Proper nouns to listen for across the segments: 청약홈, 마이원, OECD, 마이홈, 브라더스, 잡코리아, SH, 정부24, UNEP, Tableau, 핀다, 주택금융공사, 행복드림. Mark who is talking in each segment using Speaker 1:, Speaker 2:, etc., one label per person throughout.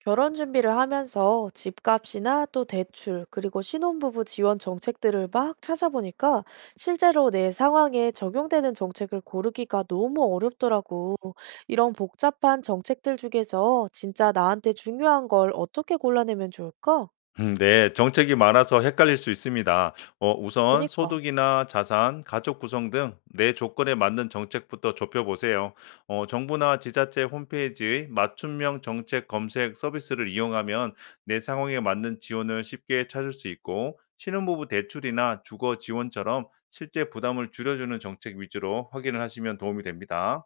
Speaker 1: 결혼 준비를 하면서 집값이나 또 대출, 그리고 신혼부부 지원 정책들을 막 찾아보니까 실제로 내 상황에 적용되는 정책을 고르기가 너무 어렵더라고. 이런 복잡한 정책들 중에서 진짜 나한테 중요한 걸 어떻게 골라내면 좋을까?
Speaker 2: 네. 정책이 많아서 헷갈릴 수 있습니다. 우선
Speaker 1: 그니까.
Speaker 2: 소득이나 자산, 가족 구성 등 내 조건에 맞는 정책부터 좁혀 보세요. 정부나 지자체 홈페이지의 맞춤형 정책 검색 서비스를 이용하면 내 상황에 맞는 지원을 쉽게 찾을 수 있고, 신혼부부 대출이나 주거 지원처럼 실제 부담을 줄여주는 정책 위주로 확인을 하시면 도움이 됩니다.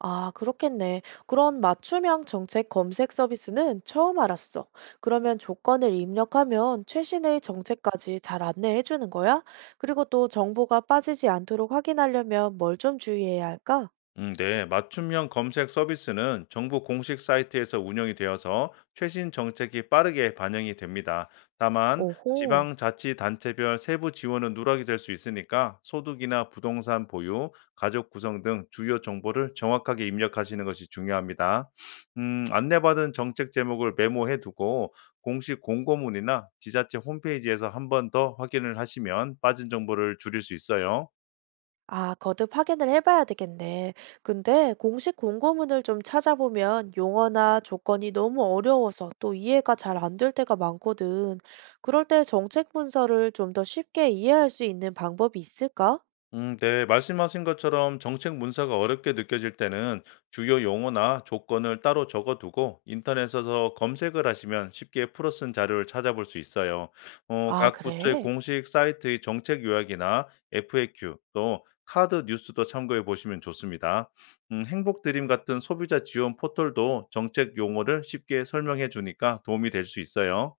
Speaker 1: 아, 그렇겠네. 그런 맞춤형 정책 검색 서비스는 처음 알았어. 그러면 조건을 입력하면 최신의 정책까지 잘 안내해 주는 거야? 그리고 또 정보가 빠지지 않도록 확인하려면 뭘 좀 주의해야 할까?
Speaker 2: 네. 맞춤형 검색 서비스는 정부 공식 사이트에서 운영이 되어서 최신 정책이 빠르게 반영이 됩니다. 다만,
Speaker 1: 오호.
Speaker 2: 지방자치단체별 세부 지원은 누락이 될 수 있으니까, 소득이나 부동산 보유, 가족 구성 등 주요 정보를 정확하게 입력하시는 것이 중요합니다. 안내받은 정책 제목을 메모해 두고 공식 공고문이나 지자체 홈페이지에서 한번 더 확인을 하시면 빠진 정보를 줄일 수 있어요.
Speaker 1: 아, 거듭 확인을 해봐야 되겠네. 근데 공식 공고문을 좀 찾아보면 용어나 조건이 너무 어려워서 또 이해가 잘 안 될 때가 많거든. 그럴 때 정책 문서를 좀 더 쉽게 이해할 수 있는 방법이 있을까?
Speaker 2: 네, 말씀하신 것처럼 정책 문서가 어렵게 느껴질 때는 주요 용어나 조건을 따로 적어두고 인터넷에서 검색을 하시면 쉽게 풀어 쓴 자료를 찾아볼 수 있어요.
Speaker 1: 아,
Speaker 2: 각 부처의
Speaker 1: 그래?
Speaker 2: 공식 사이트의 정책 요약이나 FAQ, 또 카드 뉴스도 참고해 보시면 좋습니다. 행복드림 같은 소비자 지원 포털도 정책 용어를 쉽게 설명해 주니까 도움이 될 수 있어요.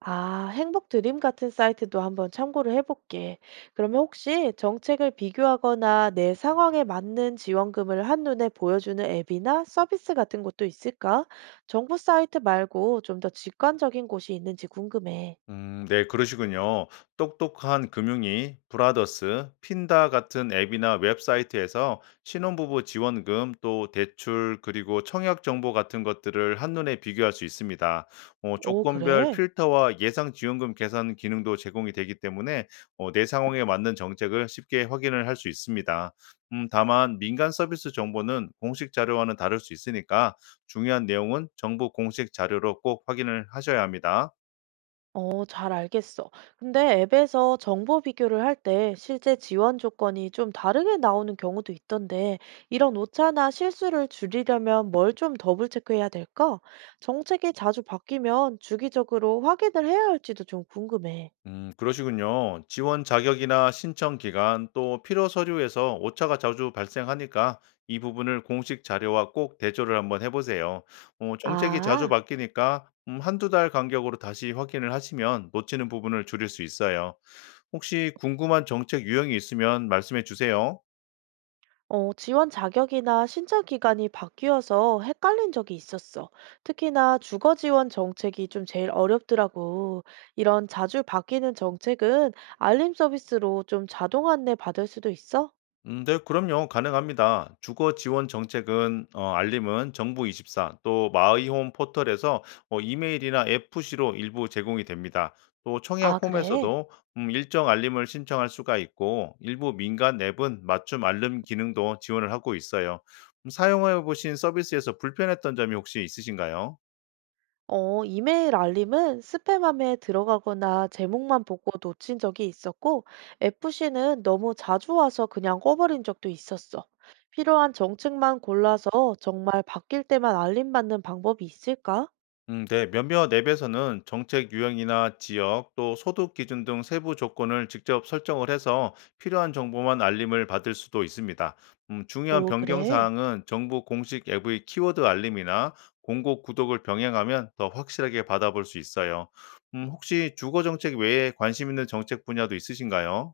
Speaker 1: 아, 행복 드림 같은 사이트도 한번 참고를 해볼게. 그러면 혹시 정책을 비교하거나 내 상황에 맞는 지원금을 한눈에 보여주는 앱이나 서비스 같은 것도 있을까? 정부 사이트 말고 좀 더 직관적인 곳이 있는지 궁금해.
Speaker 2: 네, 그러시군요. 똑똑한 금융이, 브라더스, 핀다 같은 앱이나 웹사이트에서 신혼부부 지원금, 또 대출, 그리고 청약 정보 같은 것들을 한눈에 비교할 수 있습니다.
Speaker 1: 오,
Speaker 2: 조건별
Speaker 1: 그래?
Speaker 2: 필터와 예상 지원금 계산 기능도 제공이 되기 때문에 내 상황에 맞는 정책을 쉽게 확인을 할 수 있습니다. 다만 민간 서비스 정보는 공식 자료와는 다를 수 있으니까 중요한 내용은 정부 공식 자료로 꼭 확인을 하셔야 합니다.
Speaker 1: 어, 잘 알겠어. 근데 앱에서 정보 비교를 할 때 실제 지원 조건이 좀 다르게 나오는 경우도 있던데, 이런 오차나 실수를 줄이려면 뭘 좀 더블 체크해야 될까? 정책이 자주 바뀌면 주기적으로 확인을 해야 할지도 좀 궁금해.
Speaker 2: 그러시군요. 지원 자격이나 신청 기간, 또 필요 서류에서 오차가 자주 발생하니까 이 부분을 공식 자료와 꼭 대조를 한번 해보세요. 정책이 자주
Speaker 1: 아.
Speaker 2: 바뀌니까 한두 달 간격으로 다시 확인을 하시면 놓치는 부분을 줄일 수 있어요. 혹시 궁금한 정책 유형이 있으면 말씀해 주세요.
Speaker 1: 어, 지원 자격이나 신청 기간이 바뀌어서 헷갈린 적이 있었어. 특히나 주거 지원 정책이 좀 제일 어렵더라고. 이런 자주 바뀌는 정책은 알림 서비스로 좀 자동 안내 받을 수도 있어?
Speaker 2: 네, 그럼요. 가능합니다. 주거 지원 정책은 알림은 정부24 또 마이홈 포털에서 이메일이나 FC로 일부 제공이 됩니다. 또
Speaker 1: 아,
Speaker 2: 청약
Speaker 1: 그래?
Speaker 2: 홈에서도 일정 알림을 신청할 수가 있고, 일부 민간 앱은 맞춤 알림 기능도 지원을 하고 있어요. 사용해 보신 서비스에서 불편했던 점이 혹시 있으신가요?
Speaker 1: 어, 이메일 알림은 스팸함에 들어가거나 제목만 보고 놓친 적이 있었고, FC는 너무 자주 와서 그냥 꺼버린 적도 있었어. 필요한 정책만 골라서 정말 바뀔 때만 알림 받는 방법이 있을까?
Speaker 2: 네. 몇몇 앱에서는 정책 유형이나 지역, 또 소득 기준 등 세부 조건을 직접 설정을 해서 필요한 정보만 알림을 받을 수도 있습니다. 중요한
Speaker 1: 오,
Speaker 2: 변경
Speaker 1: 그래.
Speaker 2: 사항은 정부 공식 앱의 키워드 알림이나 공고 구독을 병행하면 더 확실하게 받아볼 수 있어요. 혹시 주거 정책 외에 관심 있는 정책 분야도 있으신가요?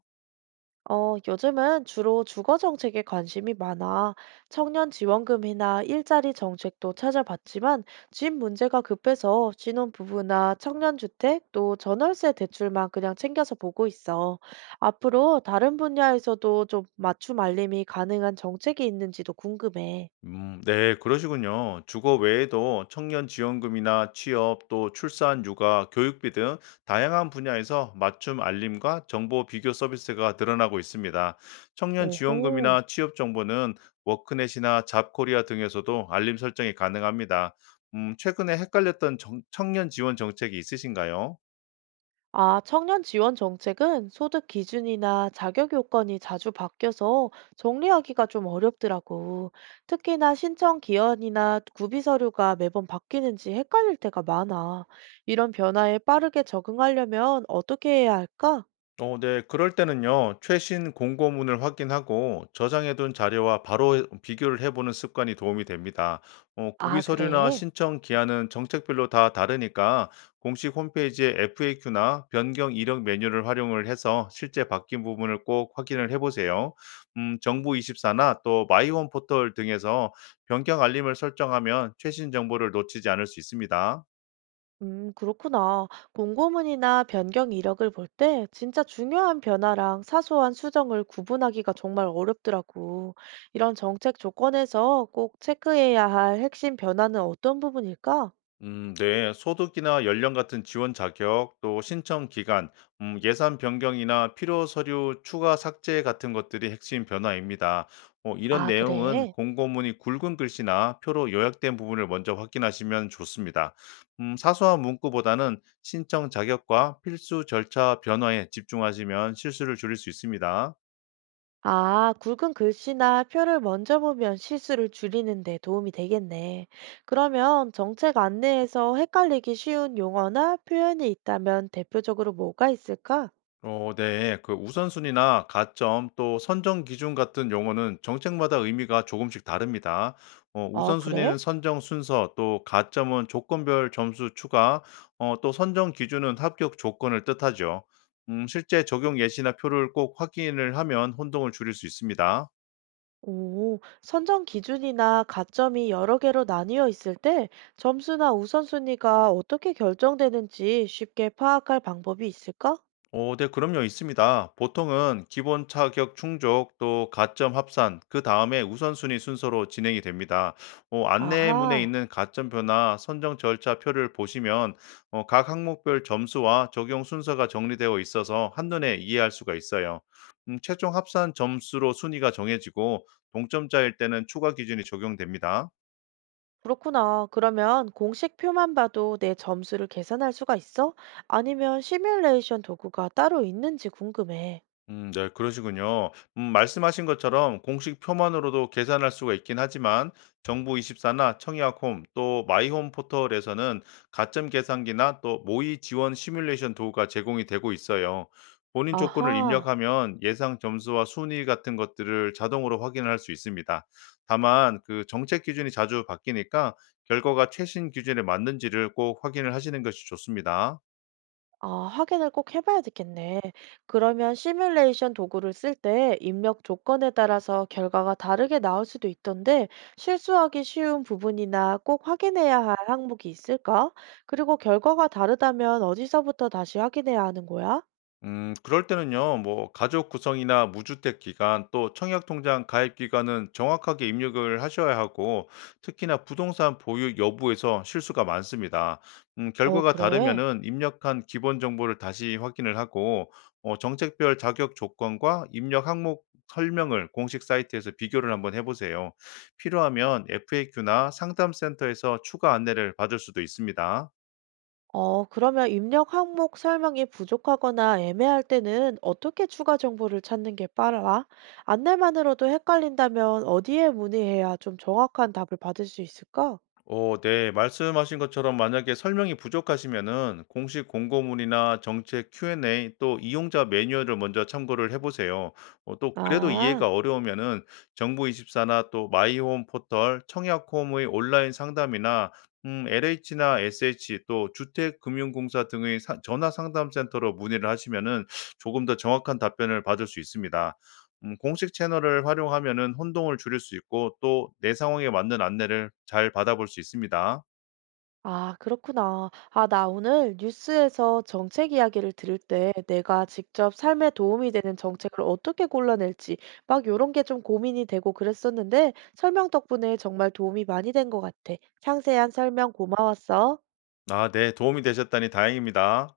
Speaker 1: 어, 요즘은 주로 주거 정책에 관심이 많아. 청년 지원금이나 일자리 정책도 찾아봤지만 집 문제가 급해서 신혼부부나 청년주택 또 전월세 대출만 그냥 챙겨서 보고 있어. 앞으로 다른 분야에서도 좀 맞춤 알림이 가능한 정책이 있는지도 궁금해.
Speaker 2: 네. 그러시군요. 주거 외에도 청년 지원금이나 취업, 또 출산, 육아, 교육비 등 다양한 분야에서 맞춤 알림과 정보 비교 서비스가 늘어나고 있습니다. 청년
Speaker 1: 오호.
Speaker 2: 지원금이나 취업 정보는 워크넷이나 잡코리아 등에서도 알림 설정이 가능합니다. 최근에 헷갈렸던 정 청년 지원 정책이 있으신가요?
Speaker 1: 아, 청년 지원 정책은 소득 기준이나 자격 요건이 자주 바뀌어서 정리하기가 좀 어렵더라고. 특히나 신청 기한이나 구비 서류가 매번 바뀌는지 헷갈릴 때가 많아. 이런 변화에 빠르게 적응하려면 어떻게 해야 할까?
Speaker 2: 어, 네. 그럴 때는요, 최신 공고문을 확인하고 저장해둔 자료와 바로 비교를 해보는 습관이 도움이 됩니다.
Speaker 1: 아,
Speaker 2: 구비 서류나
Speaker 1: 그래.
Speaker 2: 신청 기한은 정책별로 다 다르니까 공식 홈페이지에 FAQ나 변경 이력 메뉴를 활용을 해서 실제 바뀐 부분을 꼭 확인을 해보세요. 정부24나 또 마이원 포털 등에서 변경 알림을 설정하면 최신 정보를 놓치지 않을 수 있습니다.
Speaker 1: 그렇구나. 공고문이나 변경 이력을 볼 때 진짜 중요한 변화랑 사소한 수정을 구분하기가 정말 어렵더라고. 이런 정책 조건에서 꼭 체크해야 할 핵심 변화는 어떤 부분일까?
Speaker 2: 네. 소득이나 연령 같은 지원 자격, 또 신청 기간, 예산 변경이나 필요 서류 추가 삭제 같은 것들이 핵심 변화입니다. 이런
Speaker 1: 아,
Speaker 2: 내용은
Speaker 1: 그래.
Speaker 2: 공고문이 굵은 글씨나 표로 요약된 부분을 먼저 확인하시면 좋습니다. 사소한 문구보다는 신청 자격과 필수 절차 변화에 집중하시면 실수를 줄일 수 있습니다.
Speaker 1: 아, 굵은 글씨나 표를 먼저 보면 실수를 줄이는 데 도움이 되겠네. 그러면 정책 안내에서 헷갈리기 쉬운 용어나 표현이 있다면 대표적으로 뭐가 있을까?
Speaker 2: 어 네. 그 우선순위나 가점, 또 선정 기준 같은 용어는 정책마다 의미가 조금씩 다릅니다.
Speaker 1: 아, 그래?
Speaker 2: 우선순위는 선정 순서, 또 가점은 조건별 점수 추가, 또 선정 기준은 합격 조건을 뜻하죠. 실제 적용 예시나 표를 꼭 확인을 하면 혼동을 줄일 수 있습니다.
Speaker 1: 오, 선정 기준이나 가점이 여러 개로 나뉘어 있을 때 점수나 우선순위가 어떻게 결정되는지 쉽게 파악할 방법이 있을까?
Speaker 2: 오, 네, 그럼요, 있습니다. 보통은 기본 차격 충족, 또 가점 합산, 그 다음에 우선순위 순서로 진행이 됩니다. 안내문에
Speaker 1: 아하,
Speaker 2: 있는 가점 표나 선정 절차표를 보시면 각 항목별 점수와 적용 순서가 정리되어 있어서 한눈에 이해할 수가 있어요. 최종 합산 점수로 순위가 정해지고 동점자일 때는 추가 기준이 적용됩니다.
Speaker 1: 그렇구나. 그러면 공식표만 봐도 내 점수를 계산할 수가 있어? 아니면 시뮬레이션 도구가 따로 있는지 궁금해.
Speaker 2: 네, 그러시군요. 말씀하신 것처럼 공식 표만으로도 계산할 수가 있긴 하지만, 정부24나 청약홈, 또 마이홈 포털에서는 가점 계산기나 또 모의 지원 시뮬레이션 도구가 제공이 되고 있어요. 본인 조건을
Speaker 1: 아하.
Speaker 2: 입력하면 예상 점수와 순위 같은 것들을 자동으로 확인할 수 있습니다. 다만 그 정책 기준이 자주 바뀌니까 결과가 최신 기준에 맞는지를 꼭 확인을 하시는 것이 좋습니다.
Speaker 1: 아, 확인을 꼭 해봐야 되겠네. 그러면 시뮬레이션 도구를 쓸 때 입력 조건에 따라서 결과가 다르게 나올 수도 있던데 실수하기 쉬운 부분이나 꼭 확인해야 할 항목이 있을까? 그리고 결과가 다르다면 어디서부터 다시 확인해야 하는 거야?
Speaker 2: 그럴 때는요, 뭐, 가족 구성이나 무주택 기간, 또 청약통장 가입 기간은 정확하게 입력을 하셔야 하고, 특히나 부동산 보유 여부에서 실수가 많습니다.
Speaker 1: 어,
Speaker 2: 결과가
Speaker 1: 그래.
Speaker 2: 다르면은 입력한 기본 정보를 다시 확인을 하고, 정책별 자격 조건과 입력 항목 설명을 공식 사이트에서 비교를 한번 해보세요. 필요하면 FAQ나 상담센터에서 추가 안내를 받을 수도 있습니다.
Speaker 1: 어, 그러면 입력 항목 설명이 부족하거나 애매할 때는 어떻게 추가 정보를 찾는 게 빠르와? 안내만으로도 헷갈린다면 어디에 문의해야 좀 정확한 답을 받을 수 있을까?
Speaker 2: 어, 네. 말씀하신 것처럼 만약에 설명이 부족하시면은 공식 공고문이나 정책 Q&A, 또 이용자 매뉴얼을 먼저 참고를 해보세요. 또 그래도
Speaker 1: 아,
Speaker 2: 이해가 어려우면은 정부24나 또 마이홈 포털, 청약홈의 온라인 상담이나, LH나 SH, 또 주택금융공사 등의 전화 상담센터로 문의를 하시면은 조금 더 정확한 답변을 받을 수 있습니다. 공식 채널을 활용하면은 혼동을 줄일 수 있고, 또 내 상황에 맞는 안내를 잘 받아볼 수 있습니다.
Speaker 1: 아, 그렇구나. 아, 나 오늘 뉴스에서 정책 이야기를 들을 때 내가 직접 삶에 도움이 되는 정책을 어떻게 골라낼지 막 요런 게 좀 고민이 되고 그랬었는데 설명 덕분에 정말 도움이 많이 된 것 같아. 상세한 설명 고마웠어.
Speaker 2: 아 네. 도움이 되셨다니 다행입니다.